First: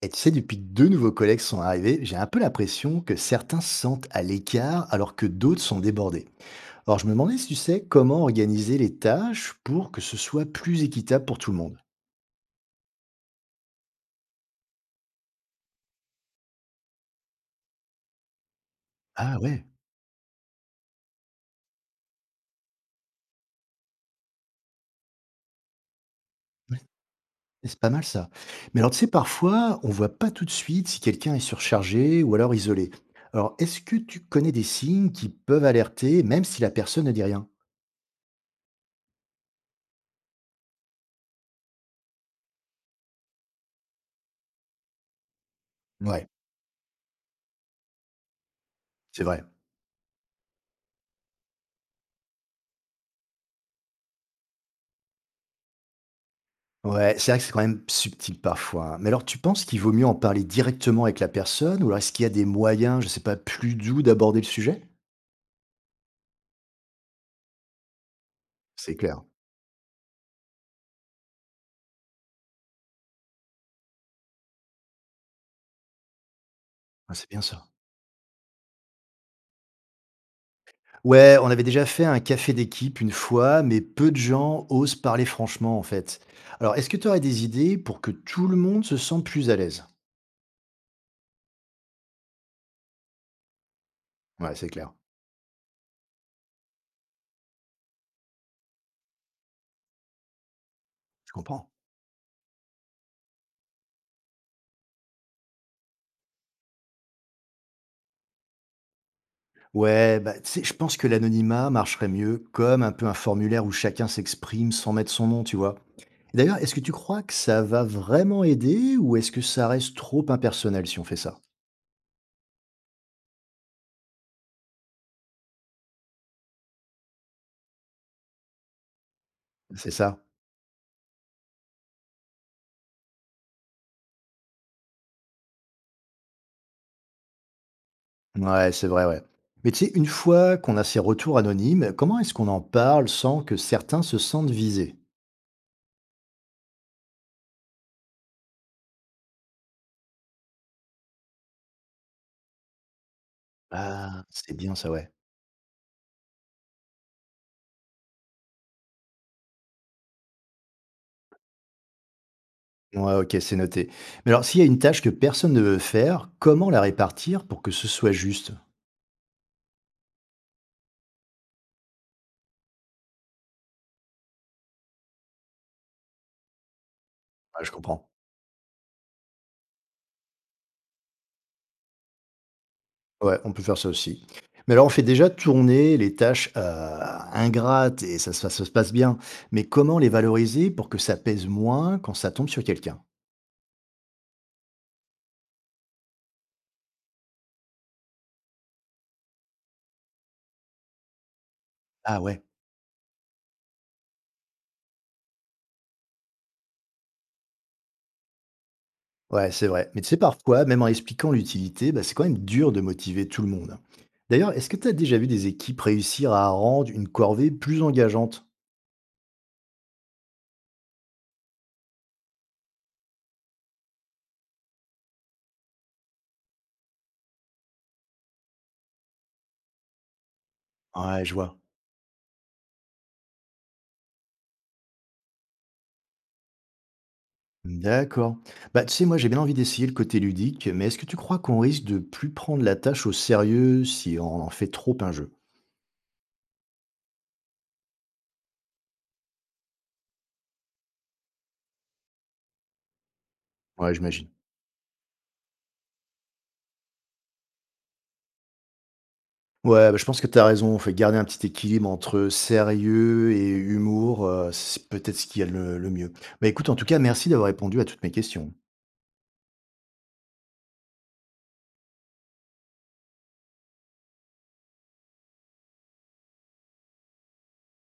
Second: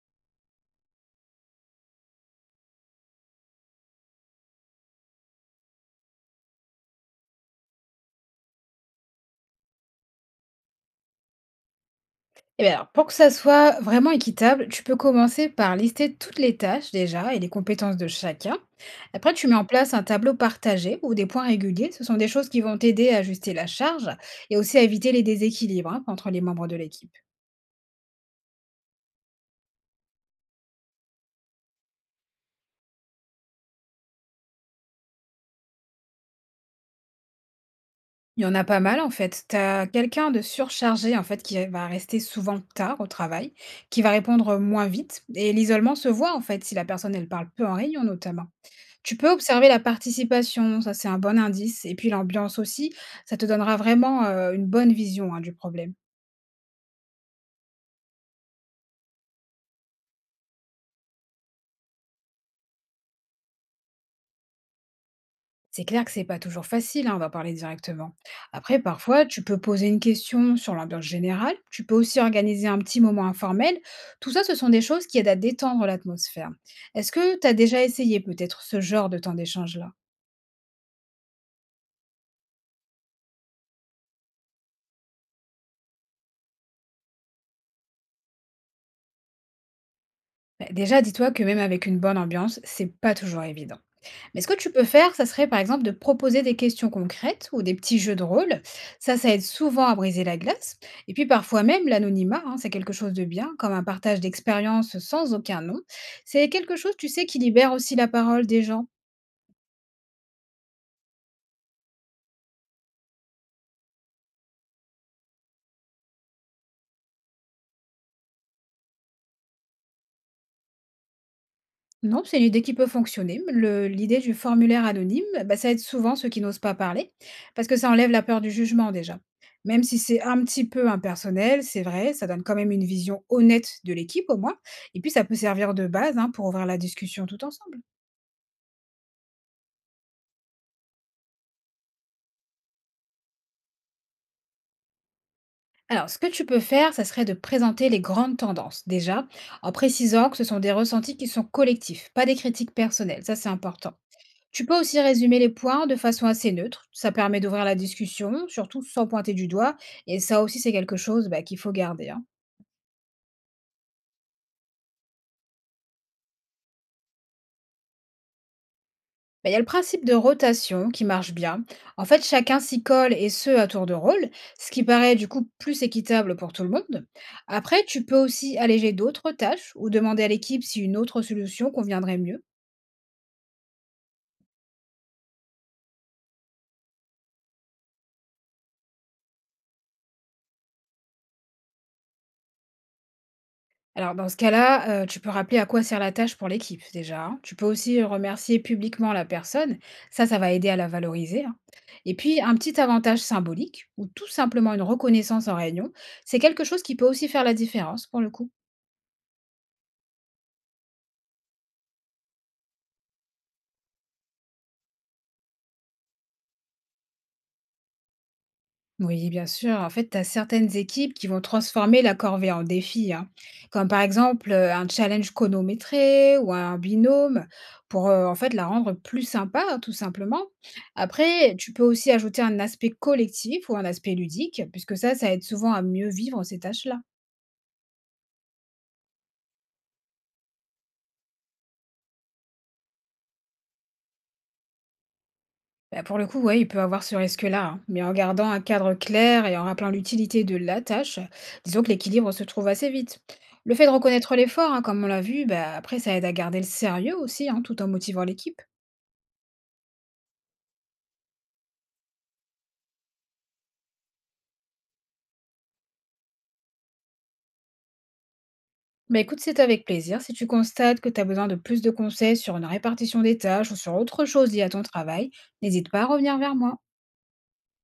Et tu sais, depuis que deux nouveaux collègues sont arrivés, j'ai un peu l'impression que certains se sentent à l'écart alors que d'autres sont débordés. Alors je me demandais si tu sais comment organiser les tâches pour que ce soit plus équitable pour tout le monde. Eh bien alors, pour que ça soit vraiment équitable, tu peux commencer par lister toutes les tâches déjà et les compétences de chacun. Après, Ah tu mets ouais, en place un tableau partagé ou des points réguliers. Ce sont des choses qui vont t'aider à ajuster la charge et aussi à éviter les déséquilibres, hein, entre les membres de l'équipe. c'est pas mal ça. Mais alors tu sais, parfois, on voit pas tout de suite si quelqu'un est surchargé ou alors isolé. Alors est-ce que tu connais des signes qui peuvent alerter même si la personne ne dit rien? Il y en a pas mal en fait. Tu as quelqu'un de surchargé en fait qui va rester souvent tard au travail, qui va répondre moins vite, et l'isolement se Ouais, voit en fait si la personne elle parle peu en réunion notamment. Tu c'est peux vrai. observer la participation, ça c'est un bon indice, et puis l'ambiance aussi, ça te donnera vraiment une bonne vision, hein, du problème. Ouais, c'est vrai que c'est quand même subtil parfois, hein. Mais alors, tu penses qu'il vaut mieux en parler directement avec la personne ou alors est-ce qu'il y a des moyens, je sais pas, plus doux d'aborder le sujet? C'est clair que c'est pas toujours facile, hein, on va parler directement. Après, C'est clair. parfois, tu peux poser une question sur l'ambiance générale, tu peux aussi organiser un petit moment informel. Tout ça, ce sont des choses qui aident à détendre l'atmosphère. Est-ce Ah, c'est que bien tu as ça. déjà essayé peut-être ce genre de temps d'échange-là? Ouais, on avait déjà fait un café d'équipe une fois, mais peu de gens osent parler franchement, en fait. Alors, est-ce que tu aurais des idées pour que tout le monde se sente plus à l'aise? Bah, déjà, dis-toi que même avec une bonne ambiance, c'est pas toujours évident. Mais ce que Ouais, c'est tu peux clair. faire, ça serait par exemple de proposer des questions concrètes ou des petits jeux de rôle. Ça aide souvent à briser la glace. Et puis Je parfois comprends. même l'anonymat, hein, c'est quelque chose de bien, comme un partage d'expériences sans aucun nom. C'est quelque chose, tu sais, qui libère aussi la parole des gens. Ouais, bah, tu sais, je pense que l'anonymat marcherait mieux comme un peu un formulaire où chacun s'exprime sans mettre son nom, tu vois. Et d'ailleurs, est-ce que tu crois que ça va vraiment aider ou est-ce que ça reste trop impersonnel si on fait ça? Non, c'est une idée qui peut fonctionner. L'idée du formulaire anonyme, bah, ça aide souvent ceux qui n'osent pas parler, parce que ça enlève la peur du jugement déjà. Même C'est si ça? c'est un petit peu impersonnel, c'est vrai, ça donne quand même une vision honnête de l'équipe au moins. Et puis ça peut servir de base, hein, pour ouvrir la discussion tout ensemble. Ouais, c'est vrai, ouais. Mais tu sais, une fois qu'on a ces retours anonymes, comment est-ce qu'on en parle sans que certains se sentent visés? Alors, ce que tu peux faire, ça serait de présenter les grandes tendances déjà, en précisant que ce sont des ressentis qui sont collectifs, pas des critiques personnelles. Ça, c'est important. Ah, c'est Tu bien peux ça, aussi ouais. résumer les points de façon assez neutre. Ça permet d'ouvrir la discussion, surtout sans pointer du doigt. Et ça aussi, c'est quelque chose, bah, qu'il faut garder, hein. Ouais, ok, c'est noté. Mais alors, s'il y a une tâche que personne ne veut faire, comment la répartir pour que ce soit juste? Ouais, Mais il y a le principe de rotation qui marche bien. En fait, chacun s'y colle et ce à tour de rôle, ce qui paraît du coup plus équitable pour tout le monde. je Après, tu comprends. peux aussi alléger d'autres tâches ou demander à l'équipe si une autre solution conviendrait mieux. Ouais, on peut faire ça aussi. Mais alors, on fait déjà tourner les tâches, ingrates et ça se passe bien. Mais comment les valoriser pour que ça pèse moins quand ça tombe sur quelqu'un? Alors, dans ce cas-là, tu peux rappeler à quoi sert la tâche pour l'équipe, déjà, hein. Tu peux aussi remercier publiquement la personne. Ça va aider à la valoriser, hein. Et Ah puis, ouais. un petit avantage symbolique ou tout simplement une reconnaissance en réunion, c'est quelque chose qui peut aussi faire la différence, pour le coup. Ouais, c'est vrai. Mais tu sais, parfois, même en expliquant l'utilité, bah, c'est quand même dur de motiver tout le monde. D'ailleurs, est-ce que tu as déjà vu des équipes réussir à rendre une corvée plus engageante? Oui, bien sûr. En fait, tu as certaines équipes qui vont transformer la corvée en défi, hein. Comme par exemple un challenge chronométré ou un binôme pour en fait la rendre plus sympa, hein, tout simplement. Ouais, je Après, vois. tu peux aussi ajouter un aspect collectif ou un aspect ludique, puisque ça, ça aide souvent à mieux vivre ces tâches-là. D'accord. Bah, tu sais, moi, j'ai bien envie d'essayer le côté ludique, mais est-ce que tu crois qu'on risque de plus prendre la tâche au sérieux si on en fait trop un jeu? Bah, pour le coup, ouais, il peut avoir ce risque-là, hein, mais en gardant un cadre clair et en rappelant l'utilité de la tâche, disons que l'équilibre se trouve assez vite. Le fait de Ouais, j'imagine. reconnaître l'effort, hein, comme on l'a vu, bah, après, ça aide à garder le sérieux aussi, hein, tout en motivant l'équipe. Ouais, bah, je pense que tu as raison. Faut garder un petit équilibre entre sérieux et humour, c'est peut-être ce qu'il y a le mieux. Bah, écoute, en tout cas, merci d'avoir répondu à toutes mes questions. Bah écoute, c'est avec plaisir. Si tu constates que tu as besoin de plus de conseils sur une répartition des tâches ou sur autre chose liée à ton travail, n'hésite pas à revenir vers moi.